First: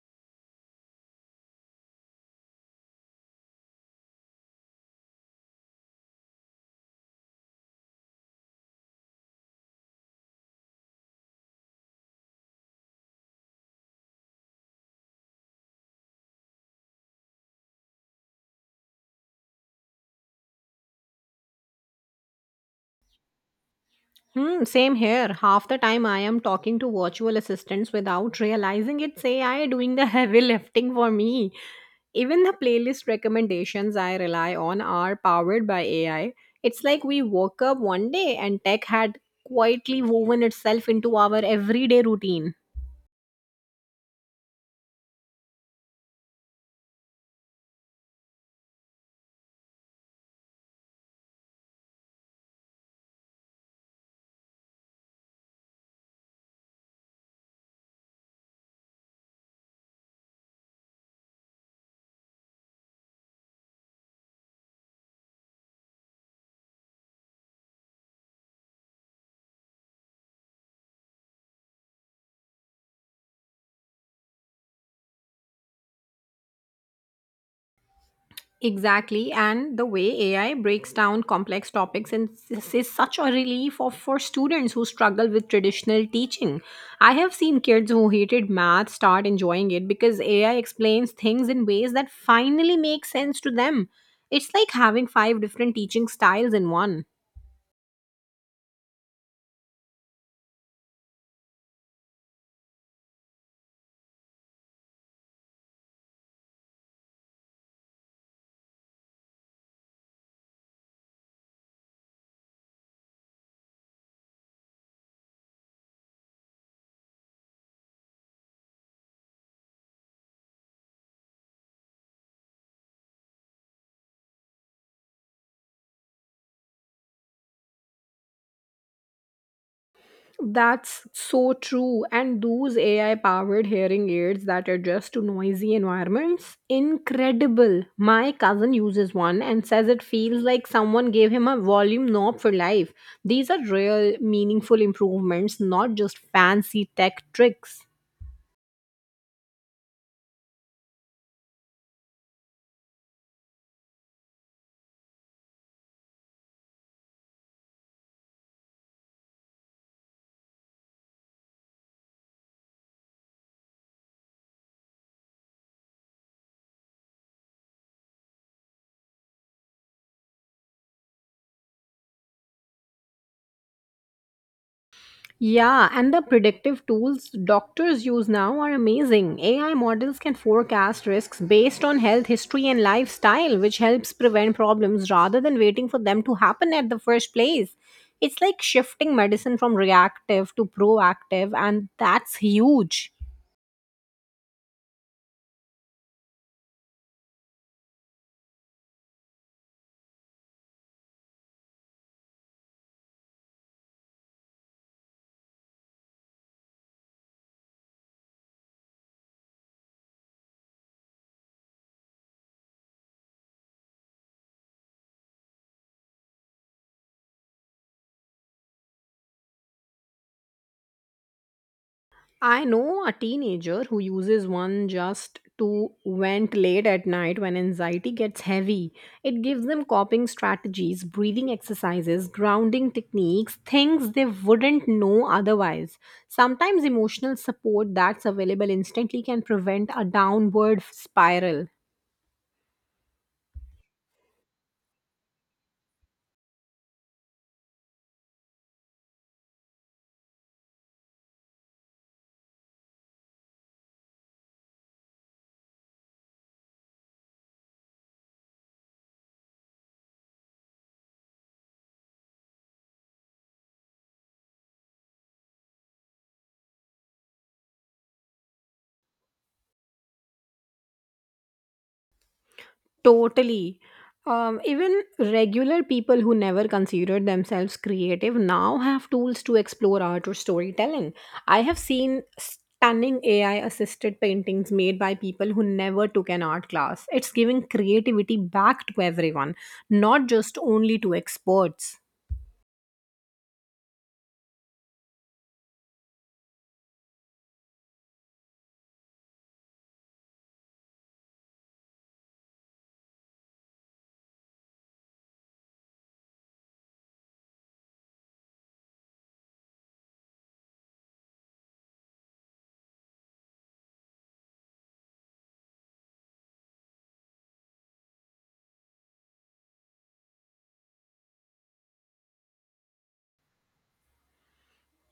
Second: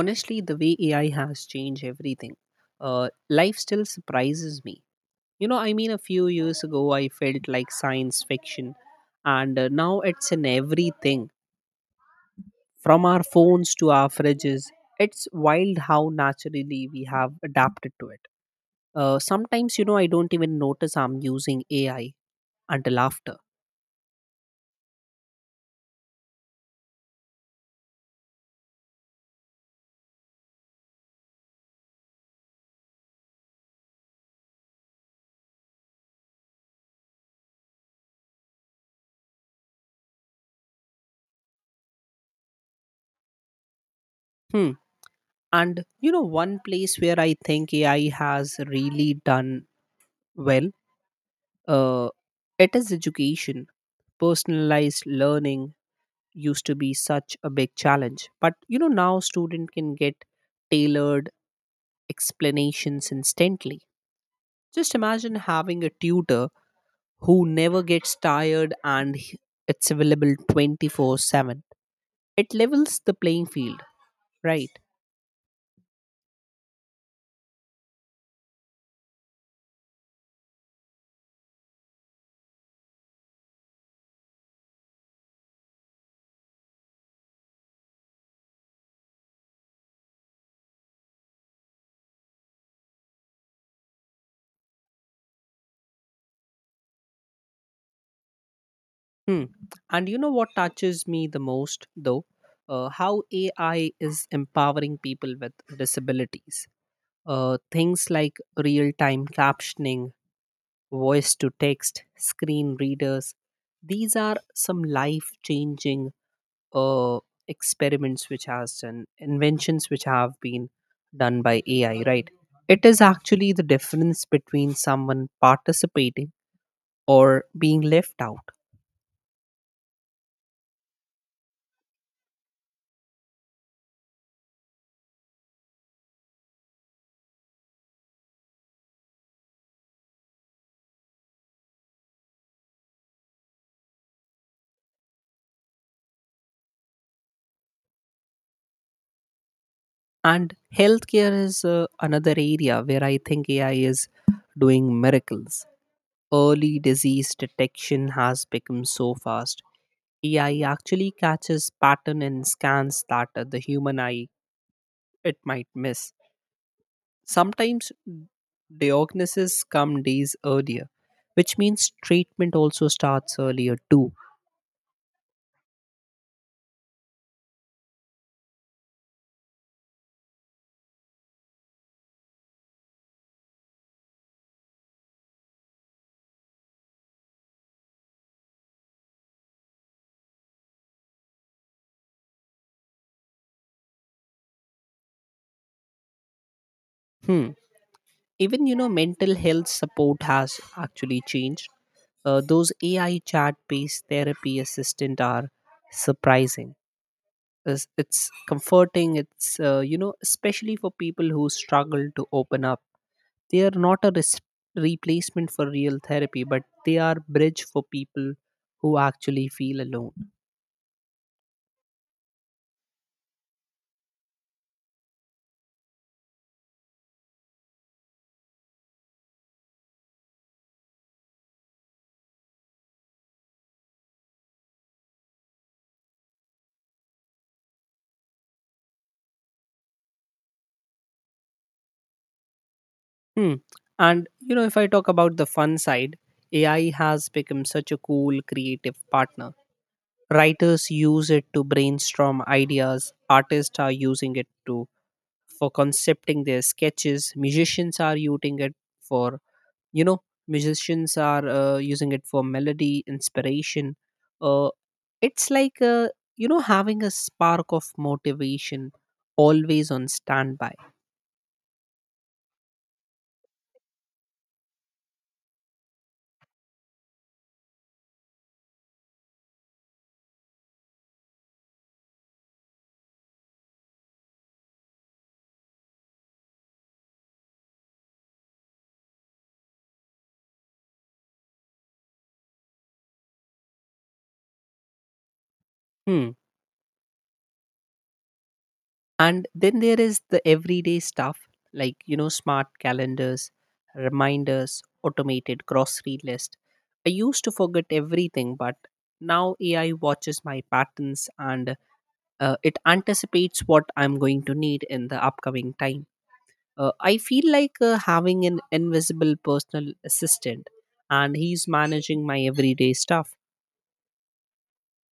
Honestly, the way AI has changed everything, uh, life still surprises me. I mean, a few years ago I felt like science fiction. And now it's in everything, from our phones to our fridges. It's wild how naturally we have adapted to it. Sometimes I don't even notice I'm using AI until after. Hmm, same here. Half the time I am talking to virtual assistants without realizing it's AI doing the heavy lifting for me. Even the playlist recommendations I rely on are powered by AI. It's like we woke up one day and tech had quietly woven itself into our everyday routine. Hmm. And one place where I think AI has really done well. Uh, it is education. Personalized learning used to be such a big challenge, but now student can get tailored explanations instantly. Just imagine having a tutor who never gets tired it's available 24/7. It levels the playing field, right? Exactly, and the way AI breaks down complex topics and this is such a relief for students who struggle with traditional teaching. I have seen kids who hated math start enjoying it because AI explains things in ways that finally make sense to them. It's like having five different teaching styles in one. Hmm. And you know what touches me the most though? How AI is empowering people with disabilities. Things like real time captioning, voice to text, screen readers, these are some life changing uh, experiments which has done, inventions which have been done by AI, right? It is actually the difference between someone participating or being left out. That's so true. And those AI powered hearing aids that adjust to noisy environments, incredible. My cousin uses one and says it feels like someone gave him a volume knob for life. These are real, meaningful improvements, not just fancy tech tricks. And healthcare is another area where I think AI is doing miracles. Early disease detection has become so fast. AI actually catches pattern and scans that the human eye it might miss. Sometimes diagnoses come days earlier, which means treatment also starts earlier too. Yeah, and the predictive tools doctors use now are amazing. AI models can forecast risks based on health history and lifestyle, which helps prevent problems rather than waiting for them to happen at the first place. It's like shifting medicine from reactive to proactive, and that's huge. Hmm. Even mental health support has actually changed. Those AI chat based therapy assistant are surprising. It's comforting. It's especially for people who struggle to open up. They are not a replacement for real therapy, but they are bridge for people who actually feel alone. I know a teenager who uses one just to vent late at night when anxiety gets heavy. It gives them coping strategies, breathing exercises, grounding techniques, things they wouldn't know otherwise. Sometimes emotional support that's available instantly can prevent a downward spiral. Hmm. And if I talk about the fun side, AI has become such a cool creative partner. Writers use it to brainstorm ideas. Artists are using it to for concepting their sketches. Musicians are using it for you know musicians are using it for melody inspiration. Uh, it's like having a spark of motivation always on standby. Totally. Even regular people who never considered themselves creative now have tools to explore art or storytelling. I have seen stunning AI assisted paintings made by people who never took an art class. It's giving creativity back to everyone, not just only to experts. Hmm. And then there is the everyday stuff, like, smart calendars, reminders, automated grocery list. I used to forget everything, but now AI watches my patterns and it anticipates what I'm going to need in the upcoming time. I feel like having an invisible personal assistant, and he's managing my everyday stuff.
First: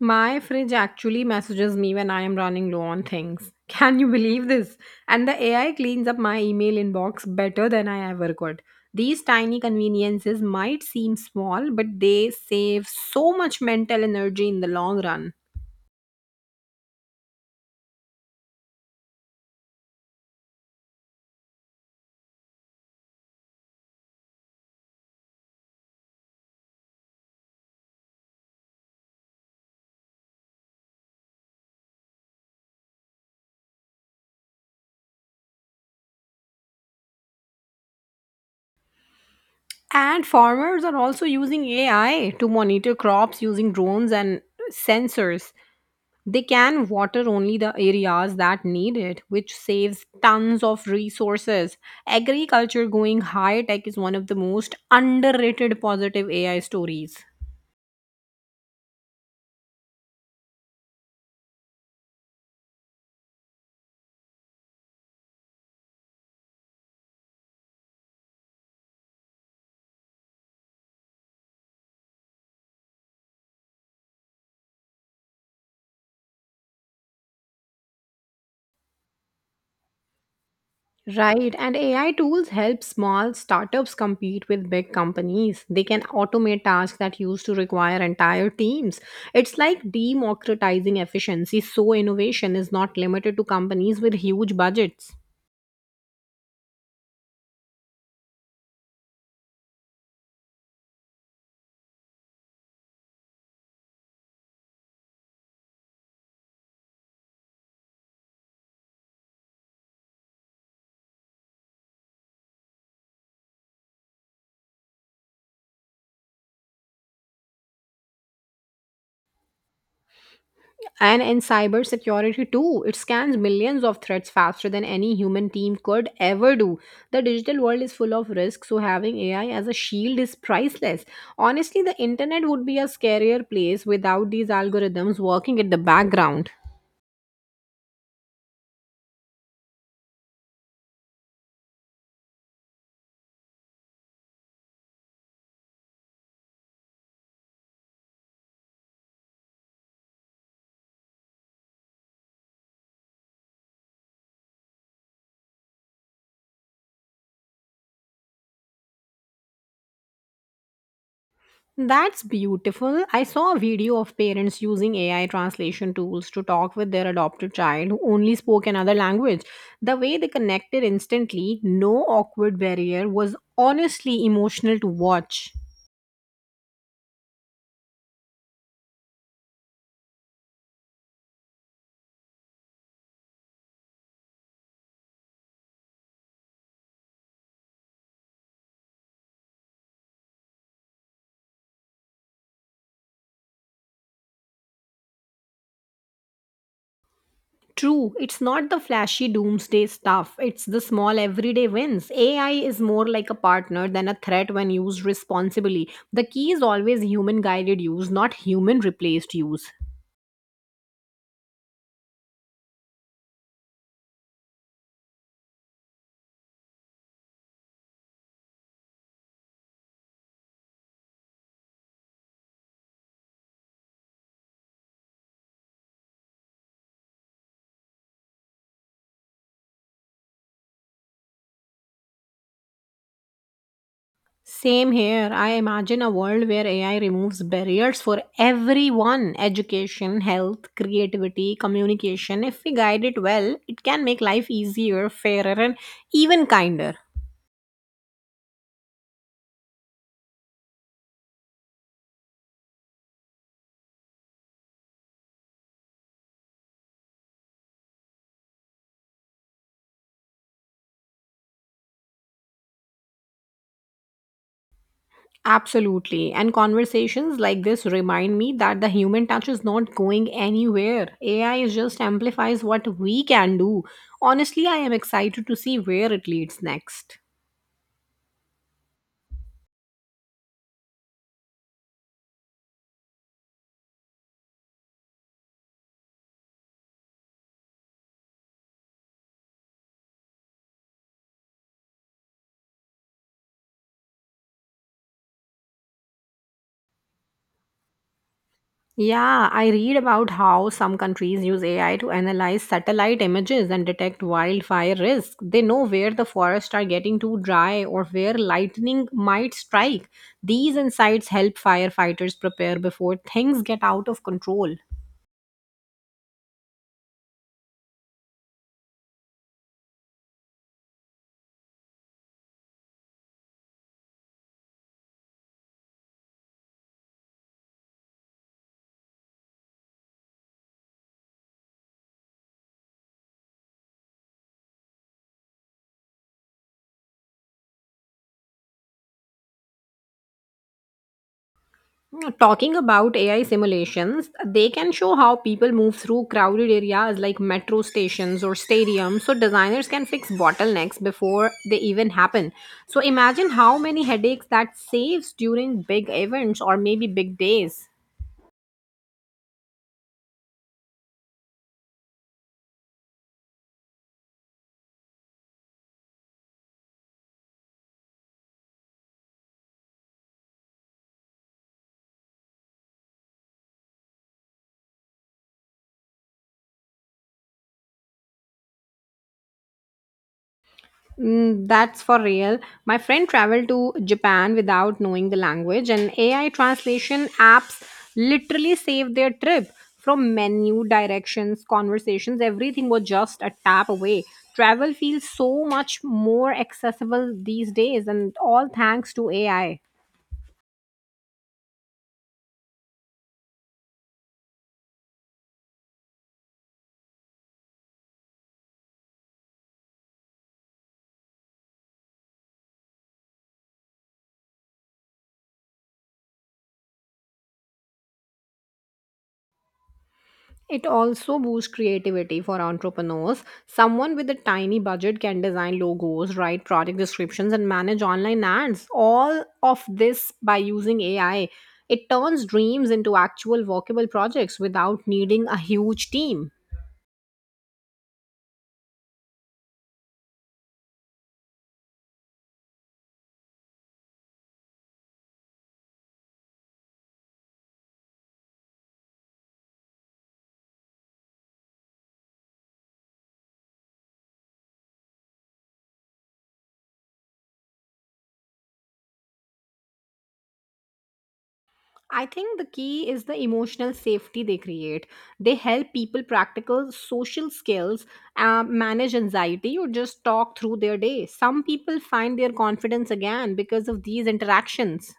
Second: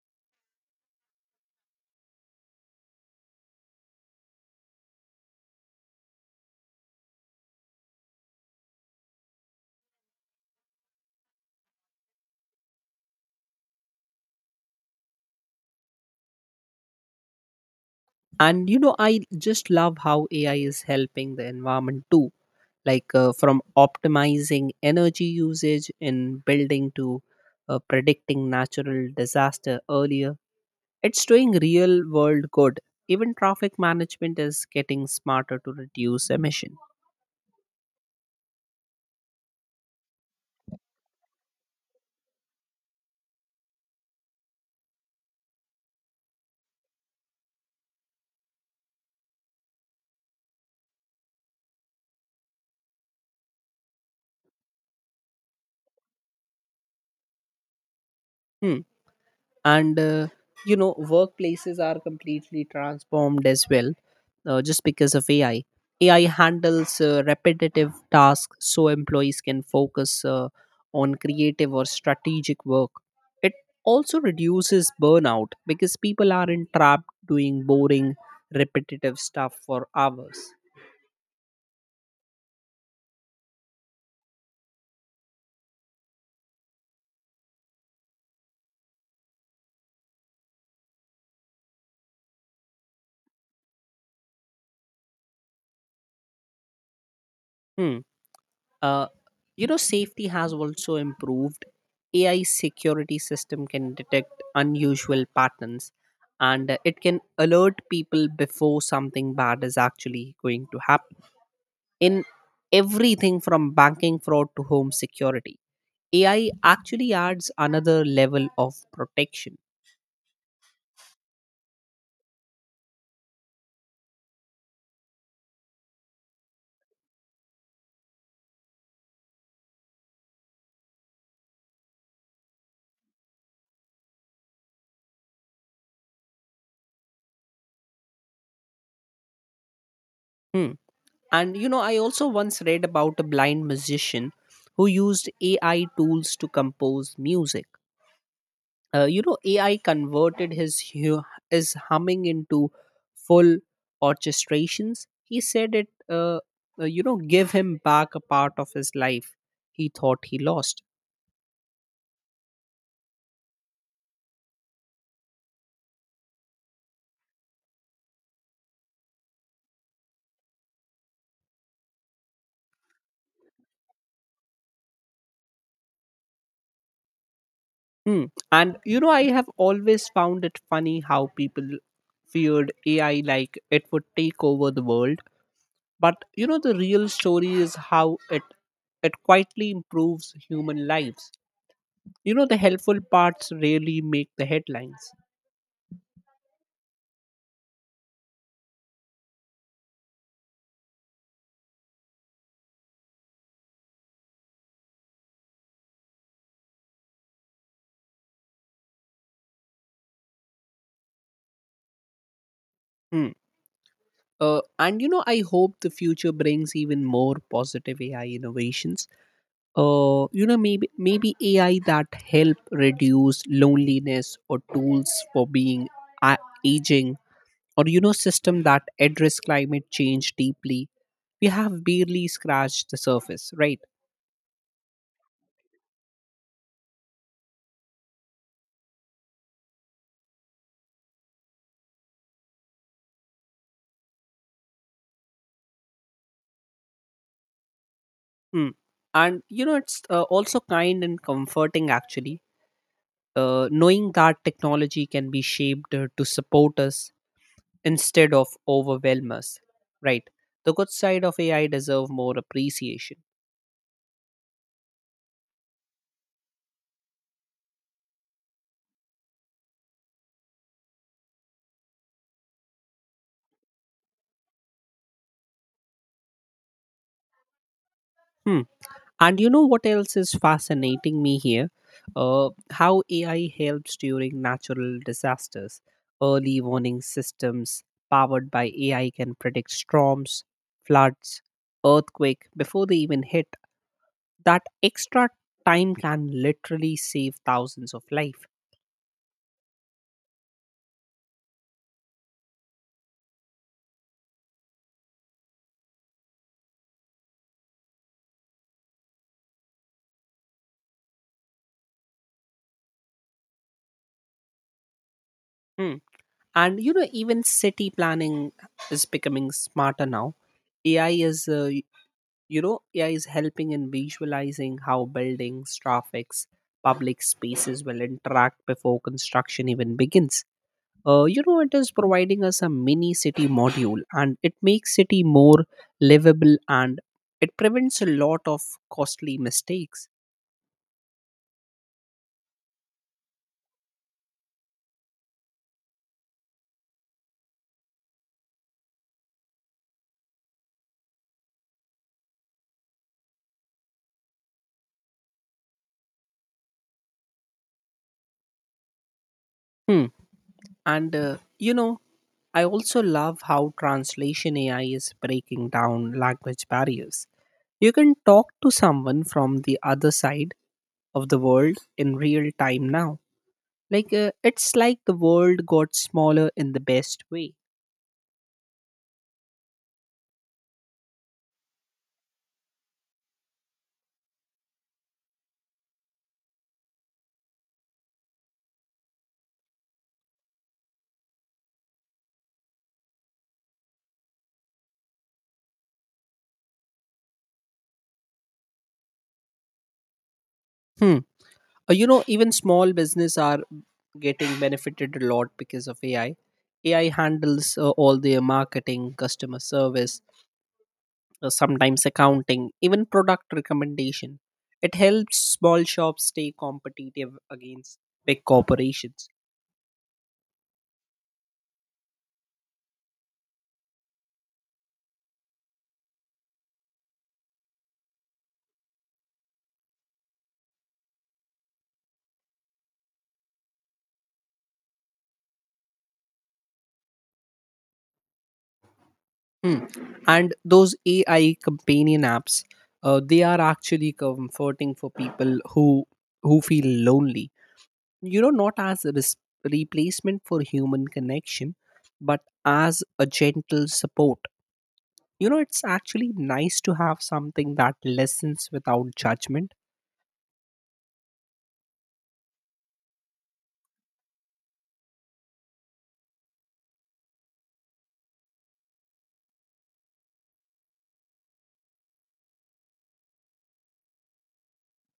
My fridge actually messages me when I am running low on things. Can you believe this? And the AI cleans up my email inbox better than I ever could. These tiny conveniences might seem small, but they save so much mental energy in the long run. And I just love how AI is helping the environment too, like from optimizing energy usage in building to predicting natural disaster earlier. It's doing real world good. Even traffic management is getting smarter to reduce emission. And farmers are also using AI to monitor crops using drones and sensors. They can water only the areas that need it, which saves tons of resources. Agriculture going high tech is one of the most underrated positive AI stories. Hmm. And workplaces are completely transformed as well, just because of AI. AI handles repetitive tasks, so employees can focus on creative or strategic work. It also reduces burnout because people aren't trapped doing boring repetitive stuff for hours. Right, and AI tools help small startups compete with big companies. They can automate tasks that used to require entire teams. It's like democratizing efficiency, so innovation is not limited to companies with huge budgets. Hmm. uh, safety has also improved. AI security system can detect unusual patterns, and it can alert people before something bad is actually going to happen, in everything from banking fraud to home security. AI actually adds another level of protection. And in cybersecurity too, it scans millions of threats faster than any human team could ever do. The digital world is full of risks, so having AI as a shield is priceless. Honestly, the internet would be a scarier place without these algorithms working at the background. Hmm. And I also once read about a blind musician who used AI tools to compose music. AI converted his humming into full orchestrations. He said it uh, give him back a part of his life he thought he lost. That's beautiful. I saw a video of parents using AI translation tools to talk with their adopted child who only spoke another language. The way they connected instantly, no awkward barrier, was honestly emotional to watch. Hmm. And I have always found it funny how people feared AI, like it would take over the world. But the real story is how it it quietly improves human lives. The helpful parts really make the headlines. True, it's not the flashy doomsday stuff, it's the small everyday wins. AI is more like a partner than a threat when used responsibly. The key is always human guided use, not human replaced use. Hmm. And I hope the future brings even more positive AI innovations. Maybe AI that help reduce loneliness, or tools for being a- aging, or system that address climate change deeply. We have barely scratched the surface, right? Same here. I imagine a world where AI removes barriers for everyone education, health, creativity, communication. If we guide it well, it can make life easier, fairer, and even kinder. Hmm. And it's also kind and comforting, actually, knowing that technology can be shaped to support us instead of overwhelm us. Right. The good side of AI deserve more appreciation. Absolutely. And conversations like this remind me that the human touch is not going anywhere. AI is just amplifies what we can do. Honestly, I am excited to see where it leads next. Hmm. And you know what else is fascinating me here? How AI helps during natural disasters. Early warning systems powered by AI can predict storms, floods, earthquake before they even hit. That extra time can literally save thousands of life. Yeah, I read about how some countries use AI to analyze satellite images and detect wildfire risk. They know where the forests are getting too dry or where lightning might strike. These insights help firefighters prepare before things get out of control. Hmm. And even city planning is becoming smarter now. AI is uh, you know, AI is helping in visualizing how buildings, traffics, public spaces will interact before construction even begins. It is providing us a mini city module, and it makes city more livable, and it prevents a lot of costly mistakes. Talking about AI simulations, they can show how people move through crowded areas like metro stations or stadiums, so designers can fix bottlenecks before they even happen. So imagine how many headaches that saves during big events or maybe big days. Hmm. And I also love how translation AI is breaking down language barriers. You can talk to someone from the other side of the world in real time now. Like it's like the world got smaller in the best way. Mm, that's for real. My friend traveled to Japan without knowing the language, and AI translation apps literally saved their trip. From menu, directions, conversations, everything was just a tap away. Travel feels so much more accessible these days, and all thanks to AI. Hmm. Even small business are getting benefited a lot because of AI. AI handles all their marketing, customer service, sometimes accounting, even product recommendation. It helps small shops stay competitive against big corporations. It also boosts creativity for entrepreneurs. Someone with a tiny budget can design logos, write product descriptions, and manage online ads. All of this by using AI. It turns dreams into actual workable projects without needing a huge team. Hmm. And those AI companion apps, they are actually comforting for people who feel lonely. Not as a replacement for human connection, but as a gentle support. It's actually nice to have something that listens without judgment. I think the key is the emotional safety they create. They help people practical social skills, manage anxiety, or just talk through their day. Some people find their confidence again because of these interactions.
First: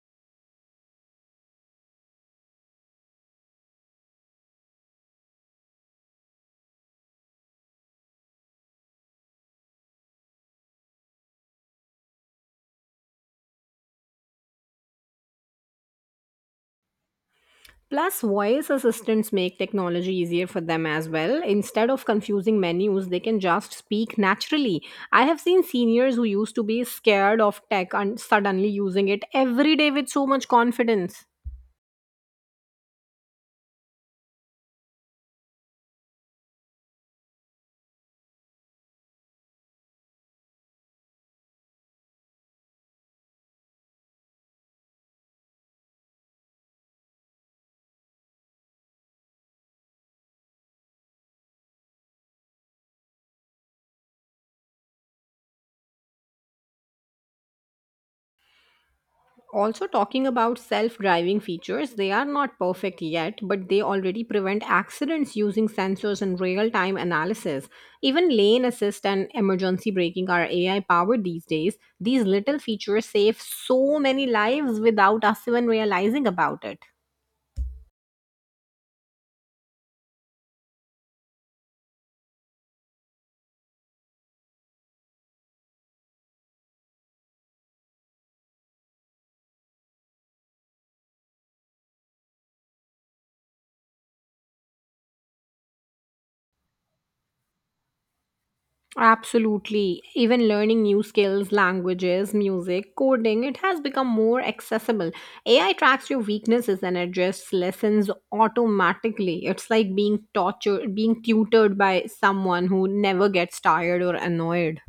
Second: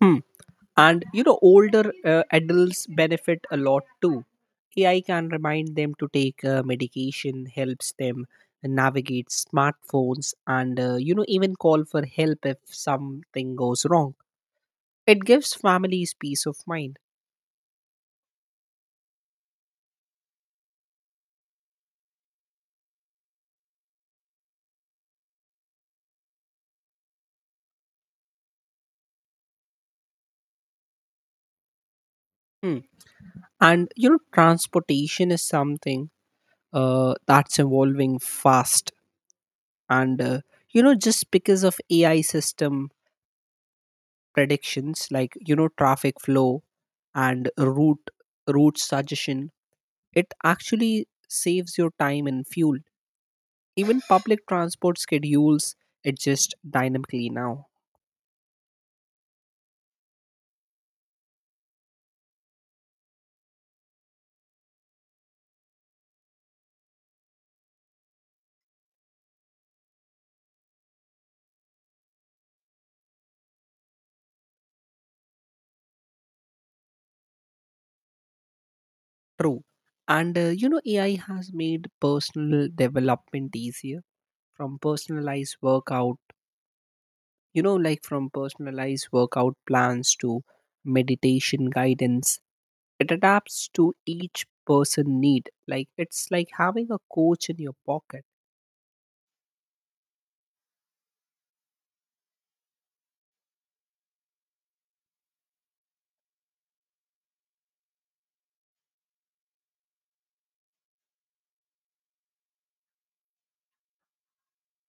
Hmm. And older adults benefit a lot too. AI can remind them to take medication, helps them navigate smartphones, and even call for help if something goes wrong. It gives families peace of mind. Plus, voice assistants make technology easier for them as well. Instead of confusing menus, they can just speak naturally. I have seen seniors who used to be scared of tech and suddenly using it every day with so much confidence. Mm. And transportation is something that's evolving fast. And just because of AI system predictions, like traffic flow and route suggestion, it actually saves your time and fuel. Even public transport schedules adjust dynamically now. Also talking about self-driving features, they are not perfect yet, but they already prevent accidents using sensors and real-time analysis. Even lane assist and emergency braking are AI powered these days. These little features save so many lives without us even realizing about it. True. And AI has made personal development easier from personalized workout, from personalized workout plans to meditation guidance. It adapts to each person need. Like it's like having a coach in your pocket. Absolutely. Even learning new skills, languages, music, coding, it has become more accessible. AI tracks your weaknesses and adjusts lessons automatically. It's like being tutored by someone who never gets tired or annoyed.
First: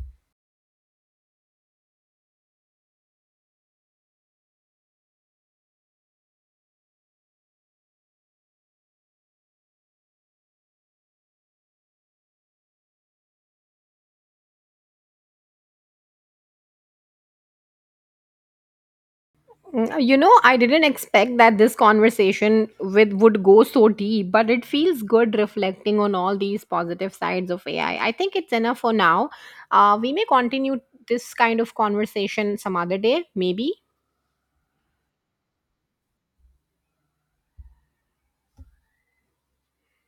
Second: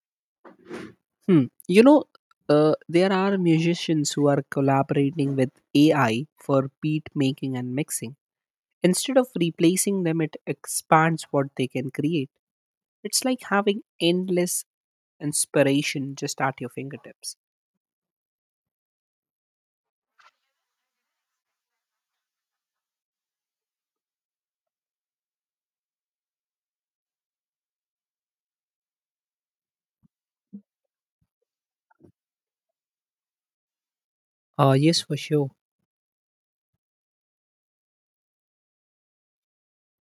Hmm. There are musicians who are collaborating with AI for beat making and mixing. Instead of replacing them, it expands what they can create. It's like having endless inspiration just at your fingertips. Mm, you know, I didn't expect that this conversation with would go so deep, but it feels good reflecting on all these positive sides of AI. I think it's enough for now. We may continue this kind of conversation some other day, maybe. Yes, for sure.